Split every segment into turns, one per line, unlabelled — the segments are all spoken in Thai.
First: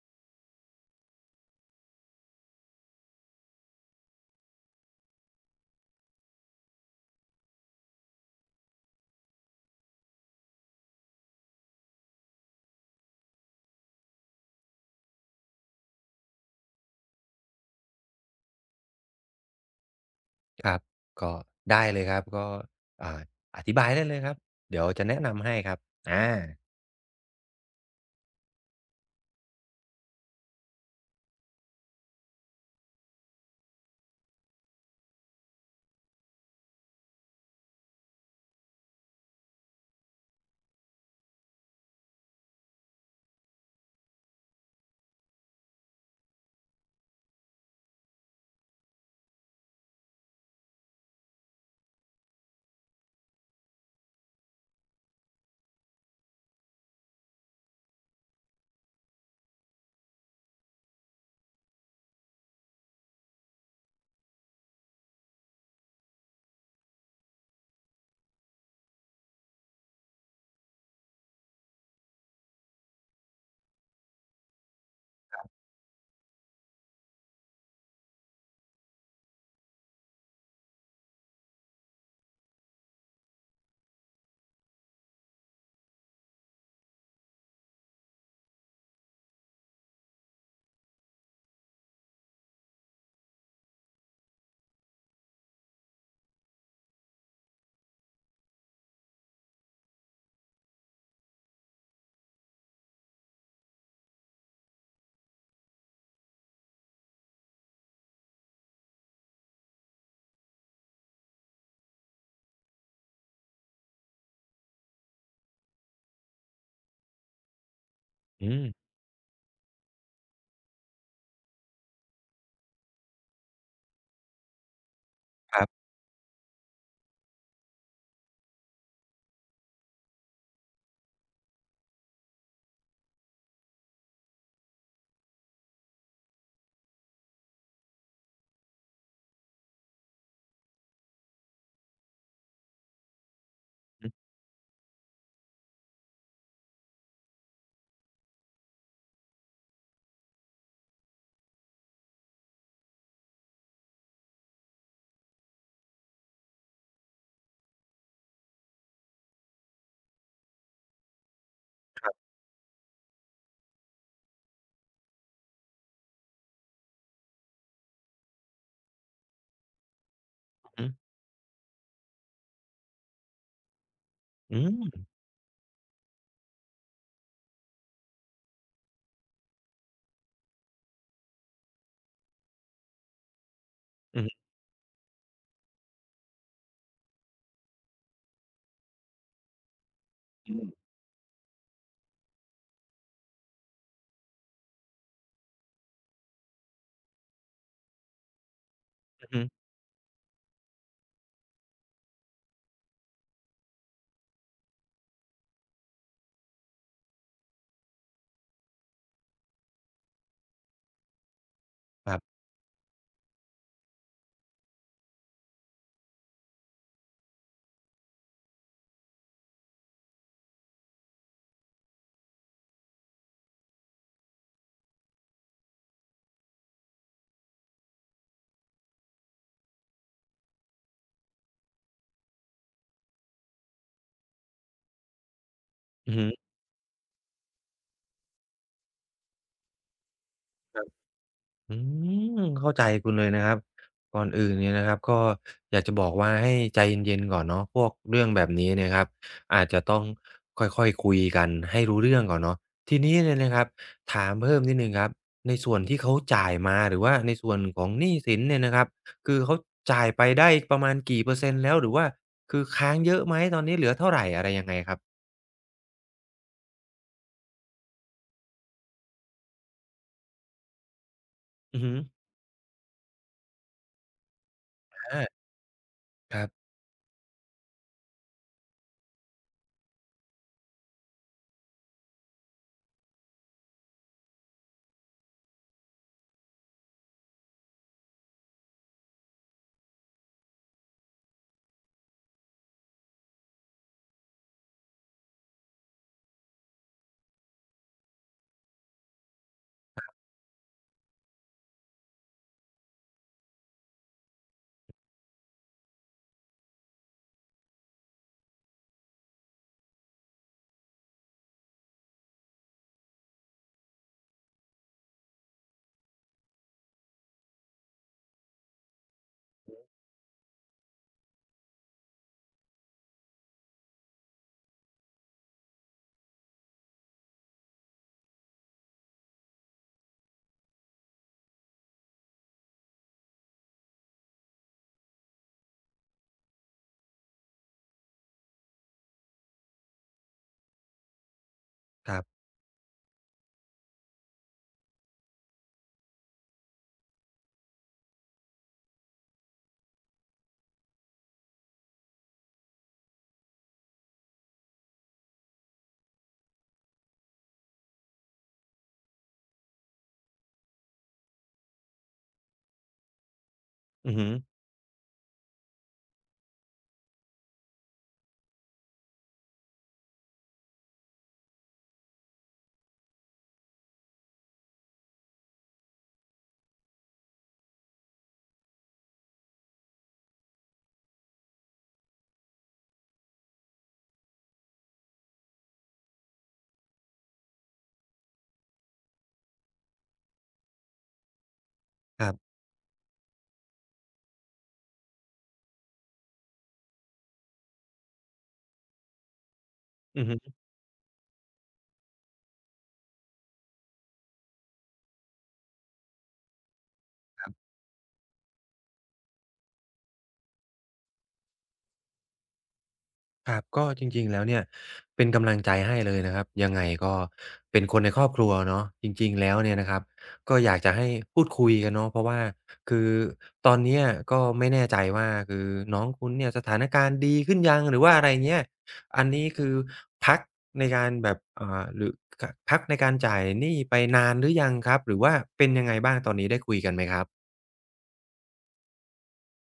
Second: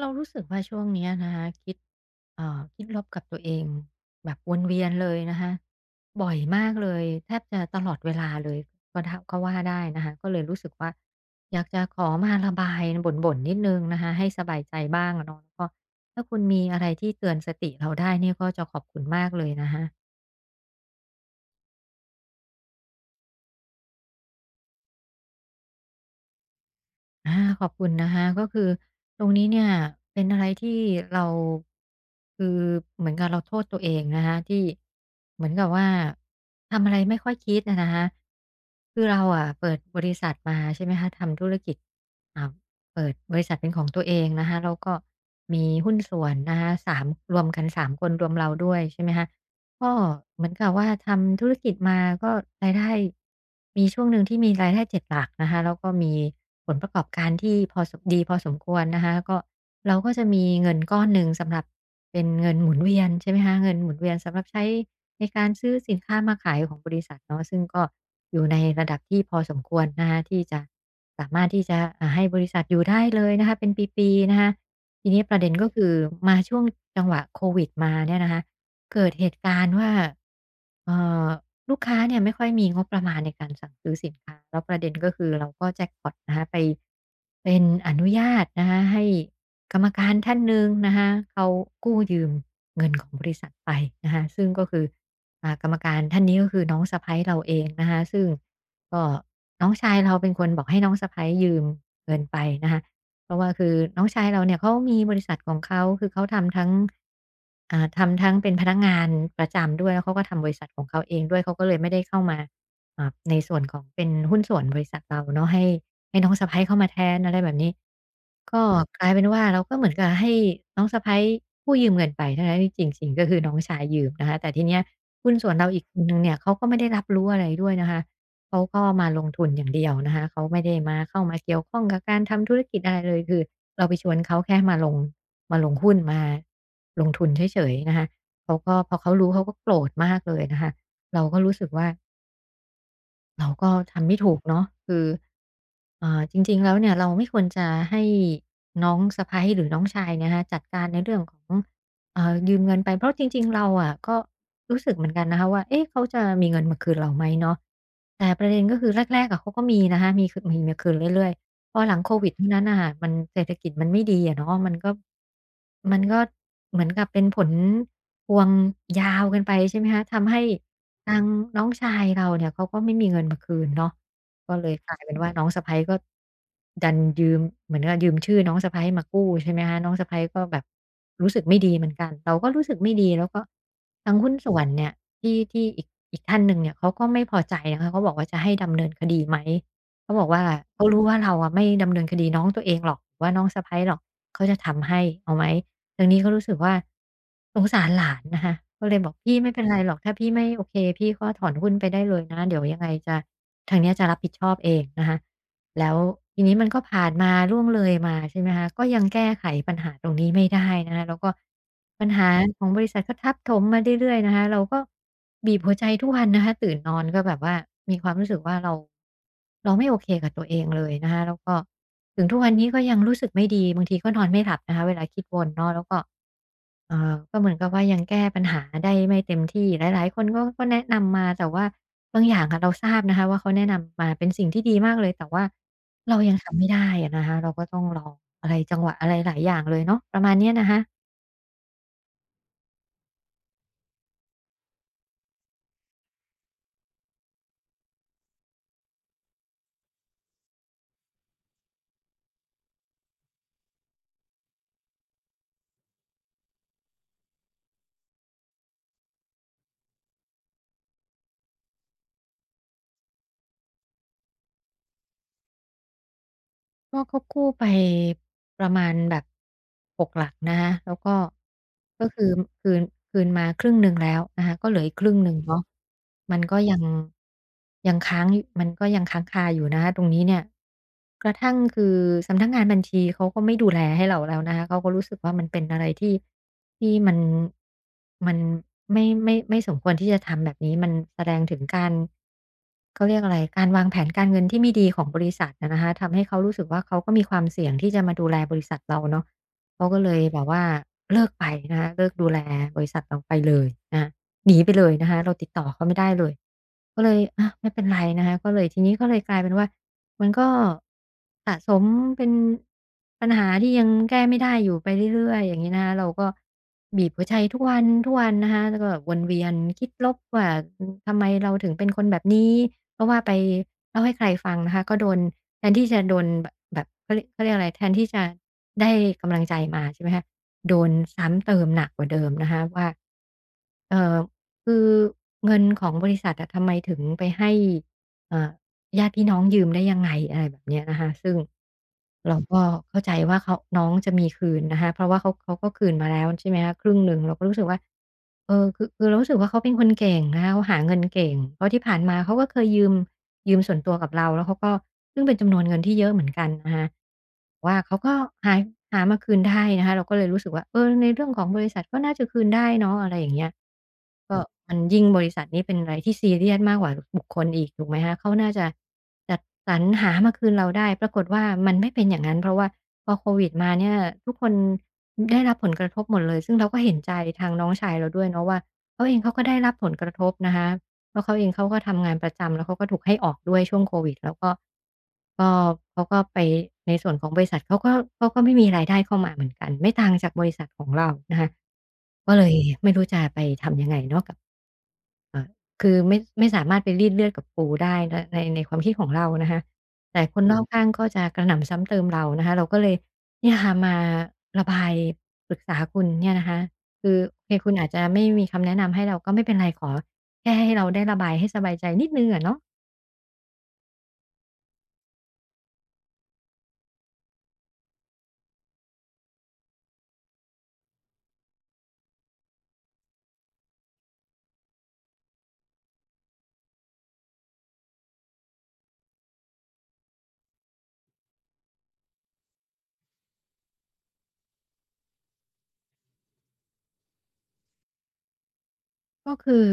เรารู้สึกว่าช่วงเนี้ยนะคะคิดคิดลบกับตัวเองแบบวนเวียนเลยนะคะบ่อยมากเลยแทบจะตลอดเวลาเลยก็ทะก็ว่าได้นะคะก็เลยรู้สึกว่าอยากจะขอมาระบายบ่นๆนิดนึงนะคะให้สบายใจบ้างอะเนาะแล้วก็ถ้าคุณมีอะไรที่เตือนสติเราได้เนี่ยก็จะขอบคุณมากเลยนะคะ
ครับก็ได้เลยครับก็อ่าอธิบายได้เลยครับเดี๋ยวจะแนะนำให้ครับอา
อาขอบคุณนะคะก็คือตรงนี้เนี่ยเป็นอะไรที่เราคือเหมือนกับเราโทษตัวเองนะคะที่เหมือนกับว่าทำอะไรไม่ค่อยคิดอะนะคะคือเราอะเปิดบริษัทมาใช่ไหมคะทำธุรกิจอ่าเปิดบริษัทเป็นของตัวเองนะคะแล้วก็มีหุ้นส่วนนะคะสามรวมกัน3คนรวมเราด้วยใช่ไหมคะ ก็เหมือนกับว่าทำธุรกิจมาก็รายได้มีช่วงหนึ่งที่มีรายได้เจ็ดหลักนะคะแล้วก็มีผลประกอบการที่พอสมดีพอสมควรนะคะก็เราก็จะมีเงินก้อนหนึ่งสำหรับเป็นเงินหมุนเวียนใช่ไหมคะเงินหมุนเวียนสำหรับใช้ในการซื้อสินค้ามาขายของบริษัทเนาะซึ่งก็อยู่ในระดับที่พอสมควรนะคะที่จะสามารถที่จะให้บริษัทอยู่ได้เลยนะคะเป็นปีๆนะคะ ทีนี้ประเด็นก็คือมาช่วงจังหวะโควิดมาเนี่ยนะคะเกิดเหตุการณ์ว่าเอ่อลูกค้าเนี่ยไม่ค่อยมีงบประมาณในการสั่งซื้อสินค้าแล้วประเด็นก็คือเราก็แจ็กพอตนะคะไปเป็นอนุญาตนะคะให้กรรมการท่านหนึ่งนะคะเขากู้ยืมเงินของบริษัทไปนะคะซึ่งก็คือกรรมการท่านนี้ก็คือน้องสะใภ้เราเองนะคะซึ่งก็น้องชายเราเป็นคนบอกให้น้องสะใภ้ยืมเงินไปนะคะ เพราะว่าคือน้องชายเราเนี่ยเขามีบริษัทของเขาคือเขาทำทั้งทำทั้งเป็นพนักงานประจำด้วยแล้วเขาก็ทำบริษัทของเขาเองด้วยเขาก็เลยไม่ได้เข้ามาในส่วนของเป็นหุ้นส่วนบริษัทเราเนาะให้ให้น้องสะใภ้เข้ามาแทนอะไรแบบนี้
อื
ก็
ม
กลายเป็นว่าเราก็เหมือนกับให้น้องสะใภ้กู้ยืมเงินไปทั้งๆที่จริงๆก็คือน้องชายยืมนะคะแต่ทีเนี้ยหุ้นส่วน
ครั
เราอีก
บ
คนหนึ่งเนี่ยเขาก็ไม่ได้รับรู้อะไรด้วยนะคะ เขาก็มาลงทุนอย่างเดียวนะคะเขาไม่ได้มาเข้ามาเกี่ยวข้องกับการทำธุรกิจอะไรเลยคือเราไปชวนเขาแค่มาลงมาลงหุ้นมาลงทุนเฉยๆนะคะเขาก็พอเขารู้เขาก็โกรธมากเลยนะคะเราก็รู้สึกว่า เราก็
อือ
ทำ
ฮึ
ไม่ถูกเนาะคือจริงๆแล้วเนี่ยเราไม่ควรจะให้น้องสะใภ้หรือน้องชายเนี่ยนะคะจัดการในเรื่องของยืมเงินไปเพราะจริงๆเราอะก็รู้สึกเหมือนกันนะคะว่าเอ๊ะเขาจะมีเงินมาคืนเราไหมเนาะแต่ประเด็นก็คือแรกๆอะเขาก็มีนะคะมีมาคืนเรื่อยๆ พอหลังโควิดเท่านั้นน่ะค่ะมันเศรษฐกิจมันไม่ดีอะเนาะมันก็มันก็เหมือนกับเป็นผลพวงยาวกันไปใช่ไหมคะทำให้
อืม
ทางน้องชายเราเนี่ยเขาก็ไม่มีเงินมาคืนเนาะก็เลยกลายเป็นว่าน้องสะใภ้ก็ดันยืมเหมือนกับยืมชื่อน้องสะใภ้มากู้ใช่ไหมคะน้องสะใภ้ก็แบบรู้สึกไม่ดีเหมือนกันเราก็รู้สึกไม่ดีแล้วก็ทาง
อือ
หุ้
ฮึ
นส่วนเนี่ยที่ที่อีกอีกท่านหนึ่งเนี่ยเขาก็ไม่พอใจนะคะเขาบอกว่าจะให้ดำเนินคดีไหม เขาบอกว่า
อ
เขารู้ว่าเราอะไม่ดำเนินคดีน้องตัวเองหรอกหรือว่าน้องสะใภ้หรอกเขาจะทำให้เอาไหมทางนี้ก็รู้สึกว่าสงสารหลานนะคะก็เลยบอก
ือ
พี่
ฮึ
ไม่เป็นไรหรอกถ้าพี่ไม่โอเคพี่ก็ถอนหุ้นไปได้เลยนะเดี๋ยวยังไงจะทางเนี้ยจะรับผิดชอบเองนะคะ แล้วทีนี้มันก็ผ่านมาล่วงเลยมาใช่ไหมคะก็ยังแก้ไขปัญหาตรงนี้ไม่ได้นะคะแล้วก็ปัญ
ครั
หา
บ
ของบริษัทก็ทับถมมาเรื่อยๆนะคะเราก็บีบหัวใจทุกวันนะคะตื่นนอนก็แบบว่ามีความรู้สึกว่าเราไม่โอเคกับตัวเองเลยนะคะแล้วก็ถึงทุกวันนี้ก็ยังรู้สึกไม่ดีบางทีก็นอนไม่หลับนะคะเวลาคิดวนเนาะแล้วก็ ก็เหมือนกับว่ายังแก้ปัญหาได้ไม่เต็มที่หลายๆคนก็แนะนำมาแต่ว่าบางอย่างอะเราทราบนะคะว่าเขาแนะนำมาเป็นสิ่งที่ดีมากเลยแต่ว่า
อือ
เรา
ฮึ
ยังทำไม่ได้อะนะคะเราก็ต้องลองอะไรจังหวะอะไรหลายอย่างเลยเนาะประมาณเนี้ยนะคะ
อืมเข้าใจคุณเลยนะครับก่อนอื่นเนี่ยนะครับก็อยากจะบอกว่าให้ใจเย็นๆก่อนเนาะพวกเรื่องแบบนี้เนี่ยครับอาจจะต้องค่อยๆคุยกันให้รู้เรื่องก่อนเนาะทีนี้เนี่ยนะครับถามเพิ่มนิดหนึ่งครับในส่วนที่เขาจ่ายมาหรือว่าในส่วนของหนี้สินเนี่ยนะครับคือเขาจ่ายไปได้ประมาณกี่เปอร์เซ็นต์แล้วหรือว่าคือค้างเยอะไหมตอนนี้เหลือเท่าไรอะไรยังไงครับ
ก็เขากู้ไปประมาณแบบ6หลักนะคะแล้วก็
อือฮึ
ก็คือคืนคืนมาครึ่งหนึ่งแล้วนะคะก็เหลืออีกครึ่งหนึ่ง
อา
เนาะ
ค
มัน
รั
ก็
บ
ยังค้างมันก็ยังค้างคาอยู่นะคะตรงนี้เนี่ยกระทั่งคือสำนักงานบัญชีเขาก็ไม่ดูแลให้เราแล้วนะคะเขาก็รู้สึกว่ามันเป็นอะไรที่ที่มันไม่สมควรที่จะทำแบบนี้มันแสดงถึงการ เขาเรียกอะไรการวางแผนการเงินที่ไม่ดีของบริษัทอะนะคะทำให้เขารู้สึกว่าเขาก็มีความเสี่ยงที่จะมาดูแลบริษัทเราเนาะเขาก็เลยแบบว่าเลิกไปนะคะเลิกดูแลบริษัทเราไปเลยนะคะหนีไปเลยนะคะเราติดต่อเขาไม่ได้เลยก็เลยอาไม่เป็นไรนะคะก็เลยทีนี้ก็เลยกลายเป็นว่า มันก็สะสมเป็นปัญหาที่ยังแก้ไม่ได้อยู่ไปเรื่อยๆอย่างนี้นะคะเราก็บีบหัวใจทุกวันทุกวันนะคะแล้วก็วนเวียนคิดลบว่าทำไมเราถึงเป็นคนแบบนี้เพราะว่าไปเล่าให้ใครฟังนะคะก็โดนแทนที่จะโดนแบบเขาเรียกอะไรแทนที่จะได้กำลังใจมาใช่ไหมคะโดนซ้ำเติมหนักกว่าเดิมนะคะว่าเอ่อคือเงินของบริษัทอะทำไมถึงไปให้เอ่อ ญาติพี่น้องยืมได้ยังไงอะไรแบบเนี้ยนะคะซึ่ง
ๆ
เราก็เข้าใจว่าเขาน้องจะมีคืนนะคะเพราะว่าเขาก็คืนมาแล้วใช่ไหมคะครึ่งหนึ่งเราก็รู้สึกว่าเออคือเรารู้สึกว่าเขาเป็นคนเก่งนะคะเขาหาเงินเก่งเพราะที่ผ่านมาเขาก็เคยยืมส่วนตัวกับเราแล้วเขาก็ซึ่งเป็นจำนวนเงินที่เยอะเหมือนกันนะคะว่าเขาก็หาหามาคืนได้นะคะเราก็เลยรู้สึกว่าเออในเรื่องของบริษัทก็น่าจะคืนได้เนาะอะไรอย่างเงี้ย
อือฮึ
ก็มันยิ่งบริษัทนี้เป็นอะไรที่ซีเรียสมากกว่าบุคคลอีกถูกไหมคะเขาน่าจะจัดสรรหามาคืนเราได้ปรากฏว่ามันไม่เป็นอย่างนั้นเพราะว่าพอโควิดมาเนี่ยทุกคนได้รับผลกระทบหมดเลยซึ่งเราก็เห็นใจทางน้องชายเราด้วยเนาะว่าเขาเองเขาก็ได้รับผลกระทบนะคะเพราะเขาเองเขาก็ทำงานประจำแล้วเขาก็ถูกให้ออกด้วยช่วงโควิดแล้วก็ก็เขาก็ไปในส่วนของบริษัทเขาก็ไม่มีรายได้เข้ามาเหมือนกันไม่ต่างจากบริษัทของเรานะคะ
ครับ
คือไม่สามารถไปรีดเลือดกับปู่ได้ในในความคิดของเรานะคะแต่
อือฮึ
คนรอบข้างก็จะกระหน่ำซ้ำเติมเรานะคะเราก็เลยเนี่ยค่ะมาระบายปรึกษาคุณเนี่ยนะคะคือโอเคคุณอาจจะไม่มีคำแนะนำให้เราก็ไม่เป็นไรขอแค่ให้เราได้ระบายให้สบายใจนิดหนึ่งอะเนาะ
ครับก็จริงๆแล้วเนี่ยเป็นกำลังใจให้เลยนะครับยังไงก็เป็นคนในครอบครัวเนาะจริงๆแล้วเนี่ยนะครับก็อยากจะให้พูดคุยกันเนาะเพราะว่าคือตอนเนี้ยก็ไม่แน่ใจว่าคือน้องคุณเนี่ยสถานการณ์ดีขึ้นยังหรือว่าอะไรเงี้ยอันนี้คือพักในการแบบอ่าหรือกพักในการจ่ายหนี้ไปนานหรือยังครับหรือว่าเป็นยังไงบ้างตอนนี้ได้คุยกันไหมครับ
ก็คือ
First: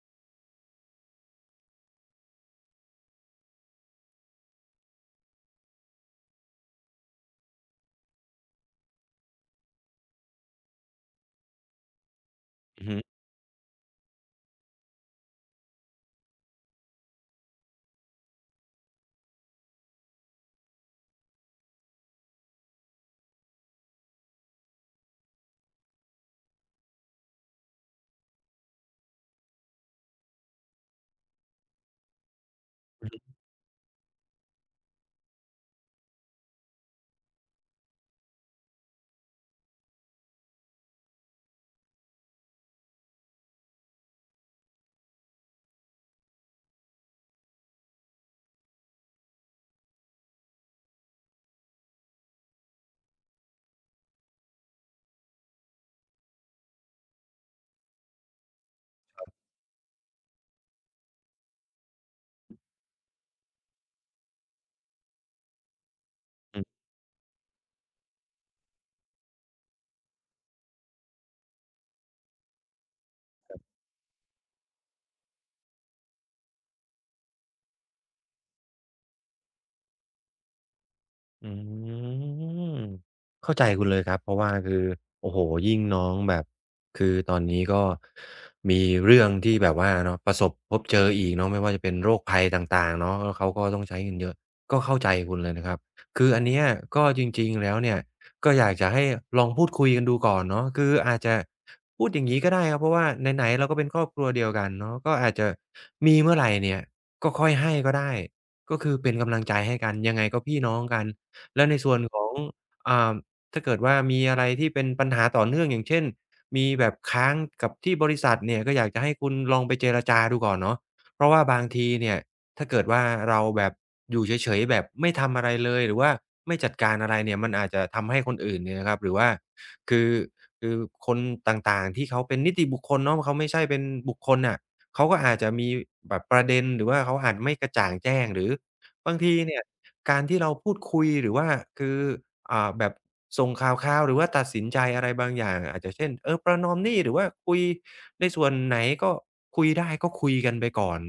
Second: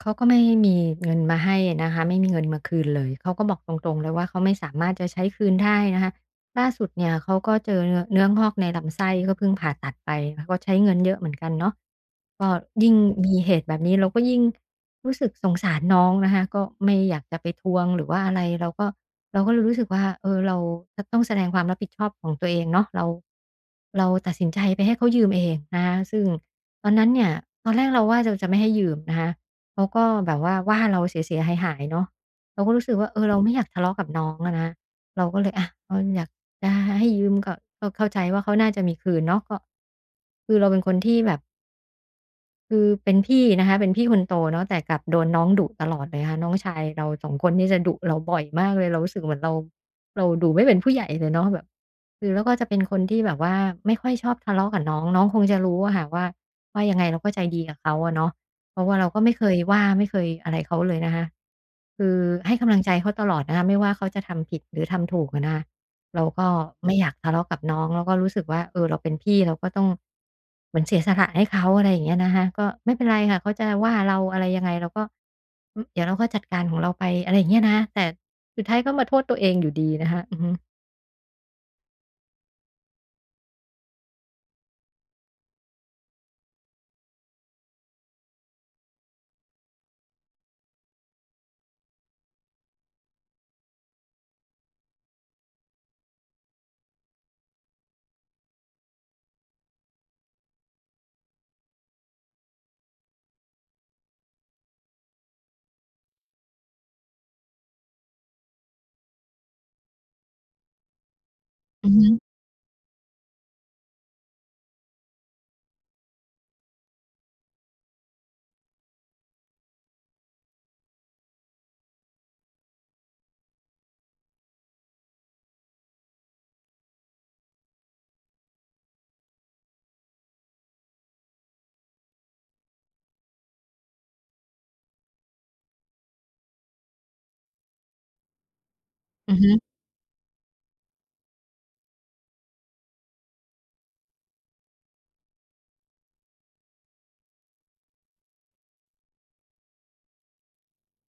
เขาก็ไม่มีเงินมาให้นะคะไม่มีเงินมาคืนเลยเขาก็บอกตรงๆเลยว่าเขาไม่สามารถจะใช้คืนได้นะคะล่าสุดเนี่ยเขาก็เจอเนื้องอกในลำไส้ก็เพิ่งผ่าตัดไปแล้วก็ใช้เงินเยอะเหมือนกันเนาะก็
อือ
ยิ่ง
ฮึ
มีเหตุแบบนี้เราก็ยิ่งรู้สึกสงสารน้องนะคะก็ไม่อยากจะไปทวงหรือว่าอะไรเราก็ เราก็เลยรู้สึกว่าเออเราจะต้องแสดงความรับผิดชอบของตัวเองเนาะเราเราตัดสินใจไปให้เขายืมเองนะคะซึ่งตอนนั้นเนี่ยตอนแรกเราว่าเราจะไม่ให้ยืมนะคะเขาก็แบบว่าเราเสียๆหายๆเนาะเราก็รู้สึกว่าเออเราไม่อยากทะเลาะกับน้องอะนะคะเราก็เลยอะเอออยากจะให้ยืมก็เข้าใจว่าเขาน่าจะมีคืนเนาะก็คือเราเป็นคนที่แบบ คือเป็นพี่นะคะเป็นพี่คนโตเนาะแต่กลับโดนน้องดุตลอดเลยค่ะน้องชายเราสองคนนี่จะดุเราบ่อยมากเลยเรารู้สึกเหมือนเราดูไม่เป็นผู้ใหญ่เลยเนาะแบบคือแล้วก็จะเป็นคนที่แบบว่าไม่ค่อยชอบทะเลาะกับน้องน้องคงจะรู้อะค่ะว่ายังไงเราก็ใจดีกับเขาอะเนาะเพราะว่าเราก็ไม่เคยอะไรเขาเลยนะคะคือให้กำลังใจเขาตลอดนะคะไม่ว่าเขาจะทำผิดหรือทำถูกอะนะคะ เราก็ไม่อยากทะเลาะกับน้องแล้วก็รู้สึกว่าเออเราเป็นพี่เราก็ต้องเหมือนเสียสละให้เขาอะไรอย่างเงี้ยนะคะก็ไม่เป็นไรค่ะเขาจะว่าเราอะไรยังไงเราก็อืมเดี๋ยวเราก็จัดการของเราไปอะไรอย่างเงี้ยนะแต่สุดท้ายก็มาโทษตัวเองอยู่ดีนะคะอือฮึ
อืมเข้าใจคุณเลยครับเพราะว่าคือโอ้โฮยิ่งน้องแบบคือตอนนี้ก็มีเรื่องที่แบบว่าเนาะประสบพบเจออีกเนาะไม่ว่าจะเป็นโรคภัยต่างๆเนาะแล้วเขาก็ต้องใช้เงินเยอะก็เข้าใจคุณเลยนะครับคืออันเนี้ยก็จริงๆแล้วเนี่ยก็อยากจะให้ลองพูดคุยกันดูก่อนเนาะคืออาจจะพูดอย่างงี้ก็ได้ครับเพราะว่าไหนๆเราก็เป็นครอบครัวเดียวกันเนาะก็อาจจะมีเมื่อไรเนี่ยก็ค่อยให้ก็ได้ก็คือเป็นกำลังใจให้กันยังไงก็พี่น้องกัน แล้วใน
อือ
ส่วน
ฮึ
ของอ่าถ้าเกิดว่ามีอะไรที่เป็นปัญหาต่อเนื่องอย่างเช่นมีแบบค้างกับที่บริษัทเนี่ยก็อยากจะให้คุณลองไปเจรจาดูก่อนเนาะเพราะว่าบางทีเนี่ยถ้าเกิดว่าเราแบบอยู่เฉยๆแบบไม่ทำอะไรเลยหรือว่าไม่จัดการอะไรเนี่ยมันอาจจะทำให้คนอื่นเนี่ยนะครับหรือว่าคือคือคนต่างๆที่เขาเป็นนิติบุคคลเนาะเขาไม่ใช่เป็นบุคคลน่ะเขาก็อาจจะมีแบบประเด็นหรือว่าเขาอาจไม่กระจ่างแจ้งหรือ บาง
อื
ที
อฮึ
เนี่ยการที่เราพูดคุยหรือว่าคือแบบส่งข่าวคราวหรือว่าตัดสินใจอะไรบางอย่างอาจจะเช่นเออประนอมหนี้หรือว่าคุยในส่วนไหนก็คุยได้ก็คุยกันไปก่อน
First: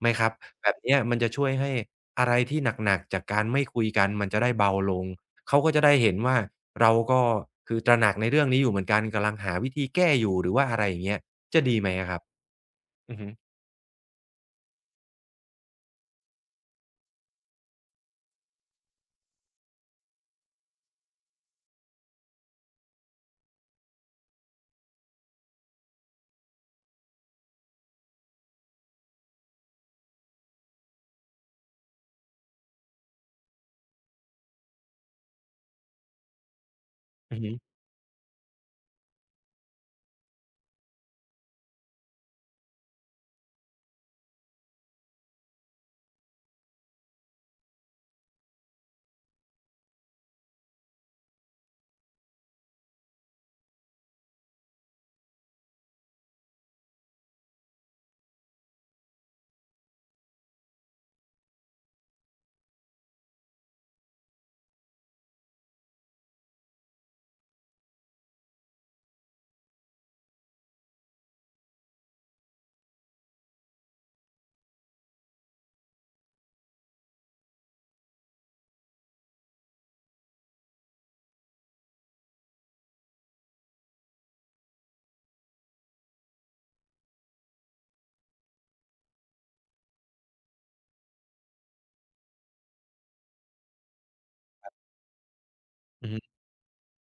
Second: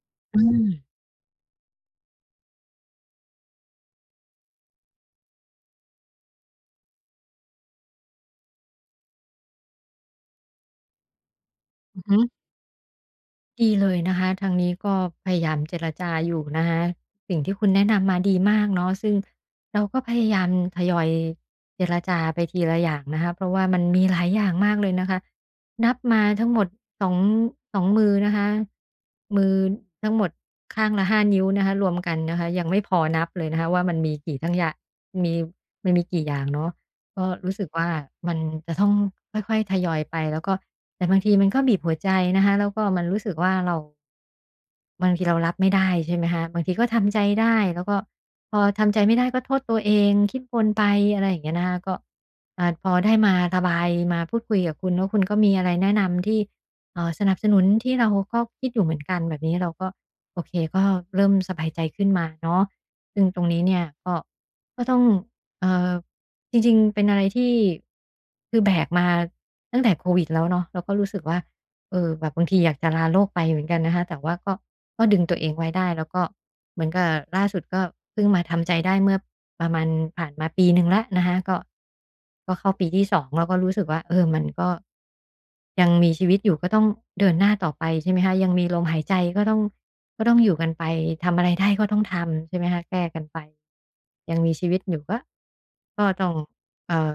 ไหมครับ
อ
แบบเนี้
ม
ยมันจะช่วยให้อะไรที่หนักๆจากการไม่คุยกันมันจะได้เบาลงเขาก็จะได้เห็นว่าเราก็คือตระหนักในเรื่องนี้อยู่เหมือนกันกำลังหาวิธีแก้อยู่หรือว่าอะไรอย่างเงี้ยจะดีไหม
อือ
อะค
ฮึ
รับอือฮึ
ดีเลยนะคะทางนี้ก็พยายามเจรจาอยู่นะคะสิ่งที่คุณแนะนำมาดีมากเนาะซึ่งเราก็พยายามทยอยเจรจาไปทีละอย่างนะคะเพราะว่ามันมีหลายอย่างมากเลยนะคะนับมาทั้งหมด สองมือนะคะมือทั้งหมดข้างละ5นิ้วนะคะรวมกันนะคะยังไม่พอนับเลยนะคะว่ามันมีกี่ทั้งอย่างมีมันมีกี่อย่างเนาะ ก็
อือฮึ
รู้สึกว่ามันจะต้องค่อยๆทยอยไปแล้วก็แต่บางทีมันก็บีบหัวใจนะคะแล้วก็มันรู้สึกว่าเราบางทีเรารับไม่ได้ใช่ไหมคะบางทีก็ทำใจได้แล้วก็พอทำใจไม่ได้ก็โทษตัวเองคิดวนไปอะไรอย่างเงี้ยนะคะก็พอได้มาระบายมาพูดคุยกับคุณแล้วคุณก็มีอะไรแนะนำที่สนับสนุนที่เราก็คิดอยู่เหมือนกันแบบนี้เราก็โอเคก็เริ่มสบายใจขึ้นมาเนาะซึ่งตรงนี้เนี่ยก็ก็ต้องเอ่อ จริงๆเป็นอะไรที่คือแบกมาตั้งแต่โควิดแล้วเนาะเราก็รู้สึกว่าเออแบบบางทีอยากจะลาโลกไปเหมือนกันนะคะแต่ว่าก็ก็ดึงตัวเองไว้ได้แล้วก็เหมือนกับล่าสุดก็เพิ่งมาทำใจได้เมื่อประมาณผ่านมาปีหนึ่งแล้วนะคะก็ก็เข้าปีที่2เราก็รู้สึกว่าเออมันก็ยังมีชีวิตอยู่ก็ต้องเดินหน้าต่อไปใช่ไหมคะยังมีลมหายใจก็ต้องก็ต้องอยู่กันไปทำอะไรได้ก็ต้องทำใช่ไหมคะแก้กันไปยังมีชีวิตอยู่ก็ก็
อือฮึ
ต้อง เอ่อ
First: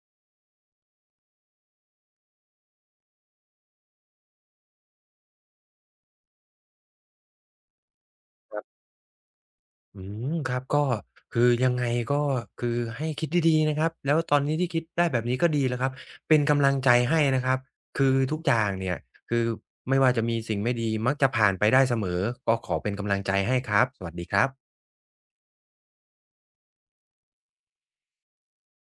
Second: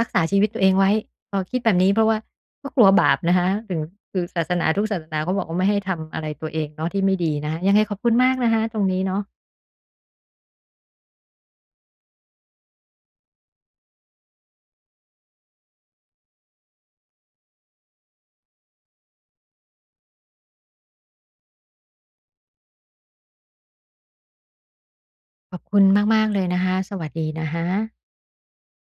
รักษาชีวิตตัวเองไว้พอคิดแบบนี้เพราะว่าก็กลัวบาปนะคะถึงคือศาสนาทุกศาสนาเขาบอกว่าไม่ให้ทำอะไรตัวเองเนาะที่ไม่ดีนะคะยังไงขอบคุณมากนะคะตรงนี้เนาะ
อืมครับก็คือยังไงก็คือให้คิดดีๆนะครับแล้วตอนนี้ที่คิดได้แบบนี้ก็ดีแล้วครับเป็นกำลังใจให้นะครับคือทุกอย่างเนี่ยคือไม่ว่าจะมีสิ่งไม่ดีมักจะผ่านไปได้เสมอก็ขอเป็นกำลังใจให้ครับสวัสดีครับ
ขอบคุณมากๆเลยนะคะสวัสดีนะคะ